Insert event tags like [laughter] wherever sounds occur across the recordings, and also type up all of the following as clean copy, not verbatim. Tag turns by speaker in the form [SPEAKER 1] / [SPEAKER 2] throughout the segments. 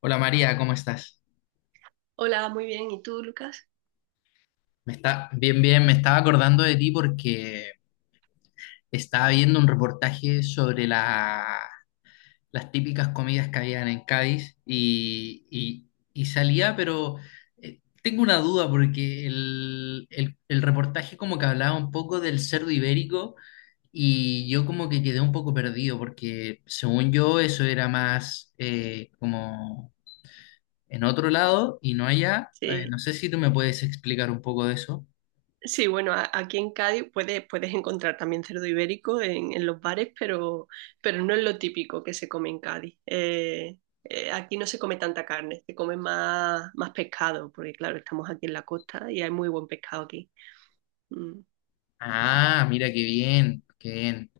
[SPEAKER 1] Hola María, ¿cómo estás?
[SPEAKER 2] Hola, muy bien. ¿Y tú, Lucas?
[SPEAKER 1] Me está bien, bien. Me estaba acordando de ti porque estaba viendo un reportaje sobre las típicas comidas que habían en Cádiz y salía, pero tengo una duda porque el reportaje como que hablaba un poco del cerdo ibérico y yo como que quedé un poco perdido porque según yo eso era más como en otro lado y no allá.
[SPEAKER 2] Sí,
[SPEAKER 1] No sé si tú me puedes explicar un poco de eso.
[SPEAKER 2] sí, bueno, aquí en Cádiz puedes, puedes encontrar también cerdo ibérico en los bares, pero no es lo típico que se come en Cádiz. Aquí no se come tanta carne, se come más, más pescado, porque claro, estamos aquí en la costa y hay muy buen pescado aquí. Mm.
[SPEAKER 1] Ah, mira qué bien, qué bien.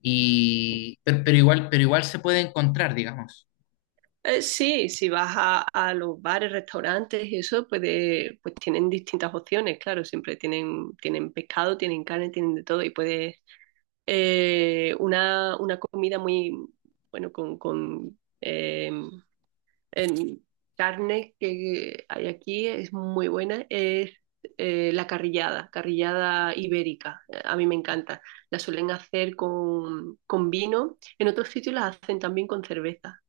[SPEAKER 1] Pero igual se puede encontrar, digamos,
[SPEAKER 2] Sí, si vas a los bares, restaurantes y eso, pues, pues tienen distintas opciones, claro, siempre tienen, tienen pescado, tienen carne, tienen de todo y puedes una comida muy, bueno, con, con en carne que hay aquí, es muy buena, es la carrillada, carrillada ibérica. A mí me encanta. La suelen hacer con vino. En otros sitios las hacen también con cerveza,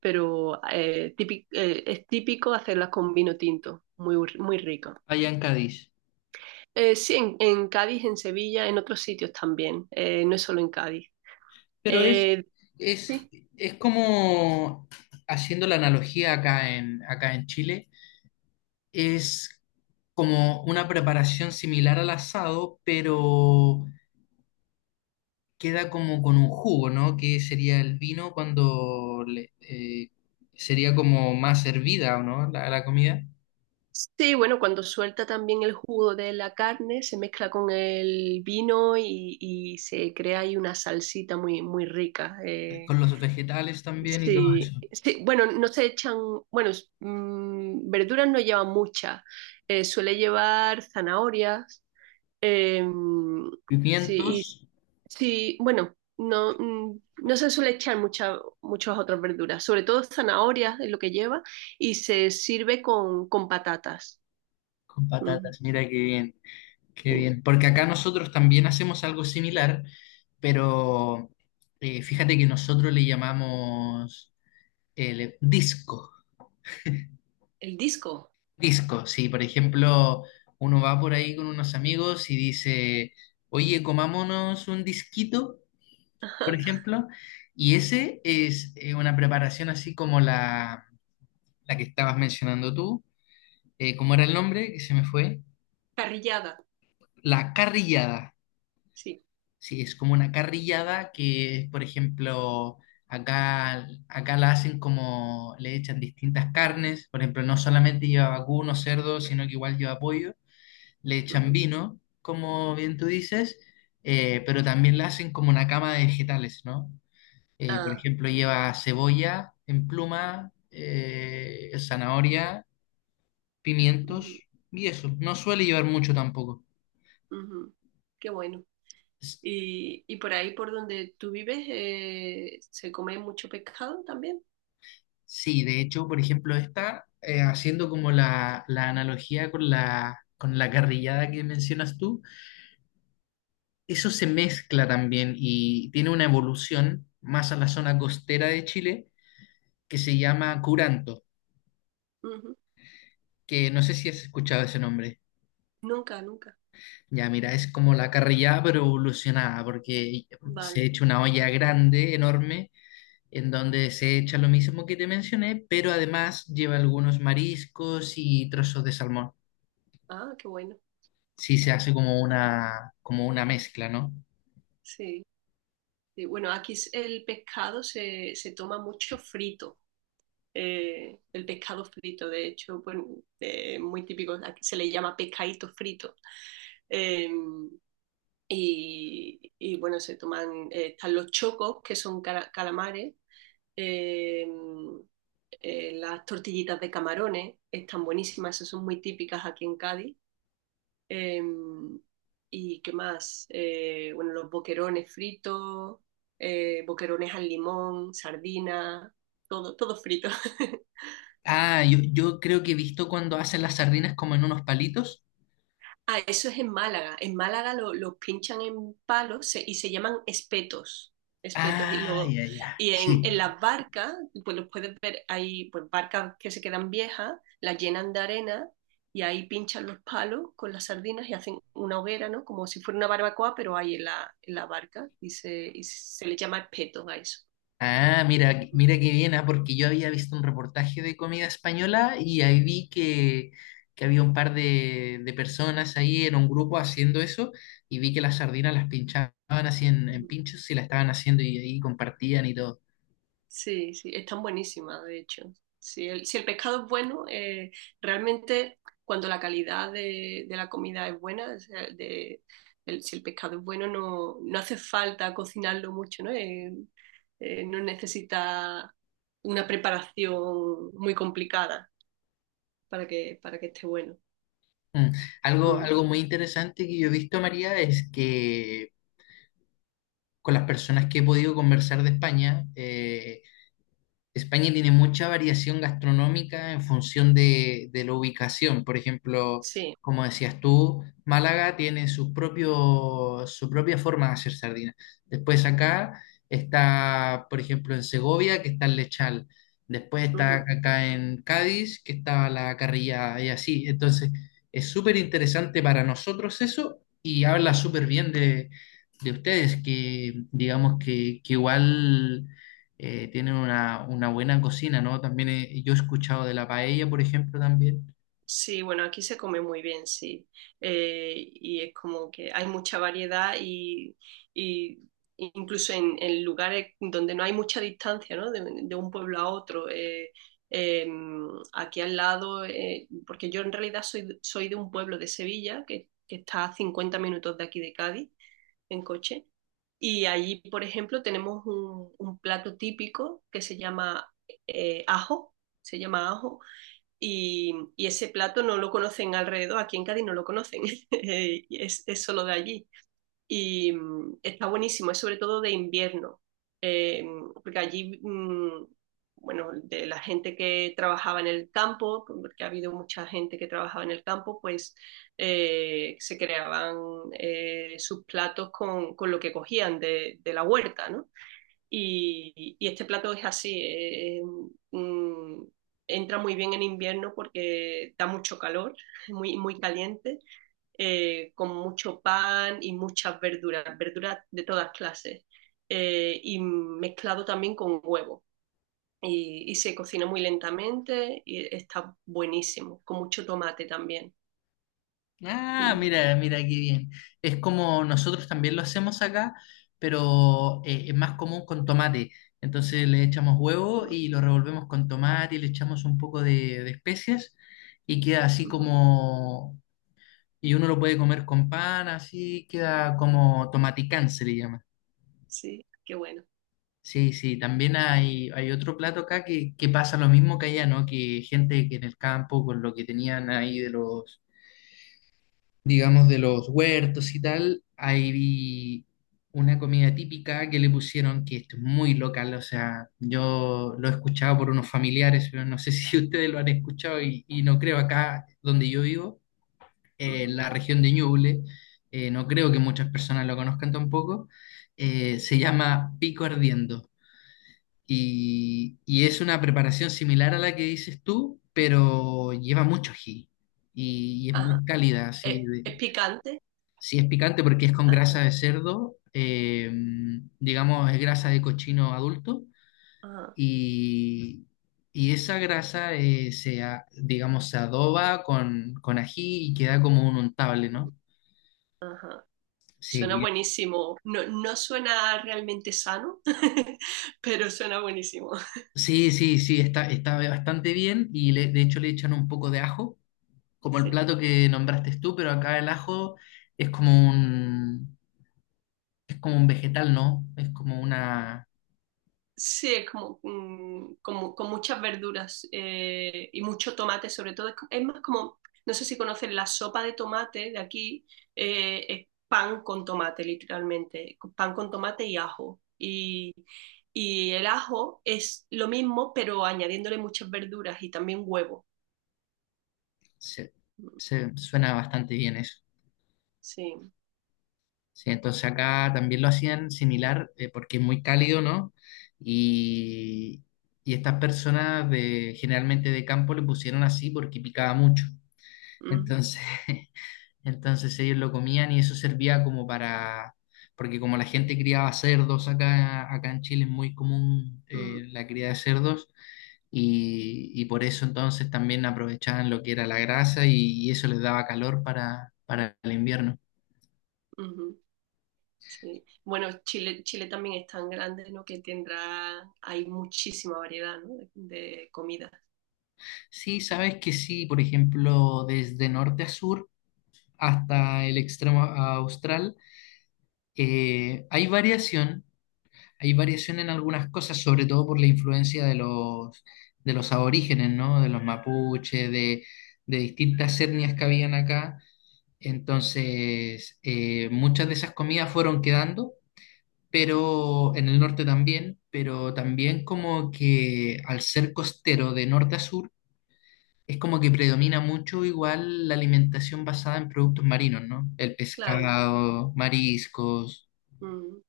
[SPEAKER 2] pero es típico hacerlas con vino tinto. Muy, muy rico.
[SPEAKER 1] allá en Cádiz.
[SPEAKER 2] Sí, en Cádiz, en Sevilla, en otros sitios también. No es solo en Cádiz.
[SPEAKER 1] Pero es,
[SPEAKER 2] Eh,
[SPEAKER 1] es,
[SPEAKER 2] sí,
[SPEAKER 1] es como, haciendo la analogía acá en Chile, es como una preparación similar al asado, pero queda como con un jugo, ¿no? Que sería el vino cuando sería como más hervida, ¿o no? La comida,
[SPEAKER 2] sí, bueno, cuando suelta también el jugo de la carne, se mezcla con el vino y se crea ahí una salsita muy, muy rica.
[SPEAKER 1] con los vegetales también y todo
[SPEAKER 2] Sí,
[SPEAKER 1] eso.
[SPEAKER 2] sí, bueno, no se echan, bueno, verduras no lleva muchas, suele llevar zanahorias, eh, sí, y
[SPEAKER 1] Pimientos
[SPEAKER 2] sí, bueno, no, no se suele echar muchas, muchas otras verduras, sobre todo zanahorias es lo que lleva y se sirve con patatas.
[SPEAKER 1] con
[SPEAKER 2] Mm,
[SPEAKER 1] patatas, mira qué bien, qué
[SPEAKER 2] sí.
[SPEAKER 1] bien. Porque acá nosotros también hacemos algo similar, pero fíjate que nosotros le llamamos disco.
[SPEAKER 2] El disco,
[SPEAKER 1] Disco, sí, por ejemplo uno va por ahí con unos amigos y dice, oye, comámonos un disquito, por
[SPEAKER 2] [laughs]
[SPEAKER 1] ejemplo, y ese es una preparación así como la que estabas mencionando tú. ¿Cómo era el nombre? Que se me fue.
[SPEAKER 2] parrillada,
[SPEAKER 1] La carrillada.
[SPEAKER 2] sí.
[SPEAKER 1] Sí, es como una carrillada que, por ejemplo, acá la hacen como le echan distintas carnes, por ejemplo, no solamente lleva vacuno, cerdo, sino que igual lleva pollo, le echan
[SPEAKER 2] Ujú.
[SPEAKER 1] vino, como bien tú dices, pero también la hacen como una cama de vegetales, ¿no? Por
[SPEAKER 2] Ah,
[SPEAKER 1] ejemplo, lleva cebolla en pluma, zanahoria,
[SPEAKER 2] ujú,
[SPEAKER 1] pimientos y eso. No suele llevar mucho tampoco.
[SPEAKER 2] ujú. Qué bueno. Y por ahí, por donde tú vives, ¿se come mucho pescado también?
[SPEAKER 1] Sí, de hecho, por ejemplo, esta, haciendo como la analogía con la carrillada que mencionas tú, eso se mezcla también y tiene una evolución más a la zona costera de Chile que se llama curanto,
[SPEAKER 2] Ujú.
[SPEAKER 1] que no sé si has escuchado ese nombre.
[SPEAKER 2] Nunca, nunca.
[SPEAKER 1] Ya, mira, es como la carrillada pero evolucionada, porque
[SPEAKER 2] Vale.
[SPEAKER 1] se echa una olla grande, enorme, en donde se echa lo mismo que te mencioné, pero además lleva algunos mariscos y trozos de salmón.
[SPEAKER 2] Ah, qué bueno.
[SPEAKER 1] Sí, se hace como una mezcla, ¿no?
[SPEAKER 2] Sí. Sí, bueno, aquí el pescado se, se toma mucho frito. El pescado frito, de hecho, bueno, muy típico. Aquí se le llama pescadito frito. Em, y bueno, se toman, están los chocos, que son calamares, eh, las tortillitas de camarones, están buenísimas, esas son muy típicas aquí en Cádiz. Eh, ¿Y qué más? Bueno, los boquerones fritos, boquerones al limón, sardinas, todo, todo frito. [laughs]
[SPEAKER 1] Ah, yo creo que he visto cuando hacen las sardinas como en unos palitos.
[SPEAKER 2] Ah, eso es en Málaga. En Málaga lo pinchan en palos y se llaman espetos. Espetos. Y,
[SPEAKER 1] Ah,
[SPEAKER 2] lo,
[SPEAKER 1] ya, ya,
[SPEAKER 2] y
[SPEAKER 1] sí.
[SPEAKER 2] en las barcas, pues los puedes ver, hay pues, barcas que se quedan viejas, las llenan de arena y ahí pinchan los palos con las sardinas y hacen una hoguera, ¿no? Como si fuera una barbacoa, pero ahí en la barca y se le llama espetos a eso.
[SPEAKER 1] Ah, mira, mira qué bien, ah, porque yo había visto un reportaje de comida española y ahí vi que había un par de personas ahí en un grupo haciendo eso y vi que las sardinas las pinchaban así en pinchos y las estaban haciendo y ahí compartían y todo.
[SPEAKER 2] Sí, sí, están buenísimas, de hecho. Si el, si el pescado es bueno, realmente cuando la calidad de la comida es buena, o sea, si el pescado es bueno, no, no hace falta cocinarlo mucho, ¿no? No necesita una preparación muy complicada para que esté bueno.
[SPEAKER 1] Mm. Algo,
[SPEAKER 2] Mm,
[SPEAKER 1] algo muy interesante que yo he visto, María, es que con las personas que he podido conversar de España, España tiene mucha variación gastronómica en función de la ubicación. Por ejemplo,
[SPEAKER 2] sí.
[SPEAKER 1] como decías tú, Málaga tiene su propia forma de hacer sardina. Después acá está, por ejemplo, en Segovia, que está el lechal. Después está acá en Cádiz, que está la carrilla y así. Entonces, es súper interesante para nosotros eso y habla súper bien de ustedes, que digamos que igual tienen una buena cocina, ¿no? También yo he escuchado de la paella, por ejemplo, también.
[SPEAKER 2] Sí, bueno, aquí se come muy bien, sí. Y es como que hay mucha variedad y incluso en lugares donde no hay mucha distancia, ¿no? De un pueblo a otro. Eh, Aquí al lado, porque yo en realidad soy, soy de un pueblo de Sevilla, que está a 50 minutos de aquí de Cádiz, en coche. Y allí, por ejemplo, tenemos un plato típico que se llama ajo, se llama ajo y, ese plato no lo conocen alrededor, aquí en Cádiz no lo conocen, [laughs] es, solo de allí. Y mm, está buenísimo, es sobre todo de invierno, eh, porque allí, mmm, bueno, de la gente que trabajaba en el campo, porque ha habido mucha gente que trabajaba en el campo, pues se creaban sus platos con, lo que cogían de la huerta, ¿no? Y este plato es así, mm, entra muy bien en invierno porque da mucho calor, muy, muy caliente, con mucho pan y muchas verduras, verduras de todas clases, y mezclado también con huevo. Y se cocina muy lentamente y está buenísimo, con mucho tomate también.
[SPEAKER 1] Ah,
[SPEAKER 2] Mm,
[SPEAKER 1] mira, mira qué bien. Es como nosotros también lo hacemos acá, pero es más común con tomate. Entonces le echamos huevo
[SPEAKER 2] mm,
[SPEAKER 1] y lo revolvemos con tomate y le echamos un poco de especias y queda así
[SPEAKER 2] ujú.
[SPEAKER 1] como... Y uno lo puede comer con pan, así queda como tomaticán, se le llama.
[SPEAKER 2] Sí, qué bueno.
[SPEAKER 1] Sí, sí, también hay otro plato acá que pasa lo mismo que allá, ¿no? Que gente que en el campo, con lo que tenían ahí de los, digamos, de los huertos y tal, ahí vi una comida típica que le pusieron, que esto es muy local, o sea, yo lo he escuchado por unos familiares, pero no sé [laughs] si ustedes lo han escuchado y no creo acá donde yo vivo, en
[SPEAKER 2] Ujú.
[SPEAKER 1] la región de Ñuble, no creo que muchas personas lo conozcan tampoco, se llama pico ardiendo. Y es una preparación similar a la que dices tú, pero lleva mucho ají y es
[SPEAKER 2] Ajá.
[SPEAKER 1] muy cálida,
[SPEAKER 2] Es picante?
[SPEAKER 1] sí es picante porque es con
[SPEAKER 2] Ah,
[SPEAKER 1] grasa
[SPEAKER 2] claro.
[SPEAKER 1] de cerdo, digamos es grasa de cochino adulto
[SPEAKER 2] Ajá,
[SPEAKER 1] y, y esa grasa digamos, se adoba con ají y queda como un untable, ¿no?
[SPEAKER 2] ajá. Suena
[SPEAKER 1] Sí,
[SPEAKER 2] buenísimo. No, no suena realmente sano, [laughs] pero suena buenísimo.
[SPEAKER 1] sí, sí, sí, está, está bastante bien y de hecho le echan un poco de ajo como el
[SPEAKER 2] Sí.
[SPEAKER 1] plato que nombraste tú, pero acá el ajo es como un, es como un vegetal, ¿no? Es como una...
[SPEAKER 2] Sí, es como, como con muchas verduras y mucho tomate, sobre todo. Es, es más como, no sé si conocen la sopa de tomate de aquí, es pan con tomate, literalmente. Pan con tomate y ajo. Y el ajo es lo mismo, pero añadiéndole muchas verduras y también huevo.
[SPEAKER 1] Se,
[SPEAKER 2] Mm,
[SPEAKER 1] suena bastante bien eso.
[SPEAKER 2] sí.
[SPEAKER 1] Sí, entonces acá también lo hacían similar porque es muy cálido, ¿no? Y, y estas personas de, generalmente de campo le pusieron así porque picaba mucho.
[SPEAKER 2] Mm,
[SPEAKER 1] Entonces... [laughs] Entonces ellos lo comían y eso servía como para, porque como la gente criaba cerdos acá en Chile es muy común
[SPEAKER 2] mm,
[SPEAKER 1] la cría de cerdos y por eso entonces también aprovechaban lo que era la grasa y eso les daba calor para el invierno.
[SPEAKER 2] ujú. Sí. Bueno, Chile, Chile también es tan grande, ¿no? Que tendrá, hay muchísima variedad, ¿no? De comidas.
[SPEAKER 1] Sí, sabes que sí, por ejemplo, desde norte a sur hasta el extremo austral eh, hay variación Hay variación en algunas cosas, sobre todo por la influencia de los aborígenes, ¿no? De los mapuches, de distintas etnias que habían acá. Entonces, muchas de esas comidas fueron quedando, pero en el norte también, pero también como que al ser costero de norte a sur, es como que predomina mucho igual la alimentación basada en productos marinos, ¿no? El
[SPEAKER 2] Claro.
[SPEAKER 1] pescado, mariscos
[SPEAKER 2] Mm,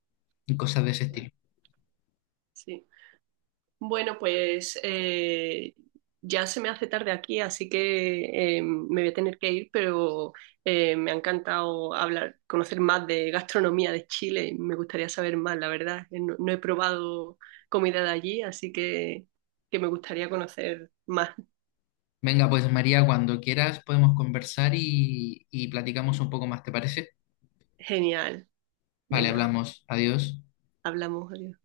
[SPEAKER 1] y cosas de ese
[SPEAKER 2] claro,
[SPEAKER 1] estilo.
[SPEAKER 2] sí. Bueno, pues ya se me hace tarde aquí, así que me voy a tener que ir, pero me ha encantado hablar, conocer más de gastronomía de Chile. Me gustaría saber más, la verdad. No, no he probado comida de allí, así que me gustaría conocer más.
[SPEAKER 1] Venga, pues María, cuando quieras podemos conversar y platicamos un poco más, ¿te parece?
[SPEAKER 2] Genial.
[SPEAKER 1] Vale,
[SPEAKER 2] Venga,
[SPEAKER 1] hablamos. Adiós.
[SPEAKER 2] hablamos. Adiós.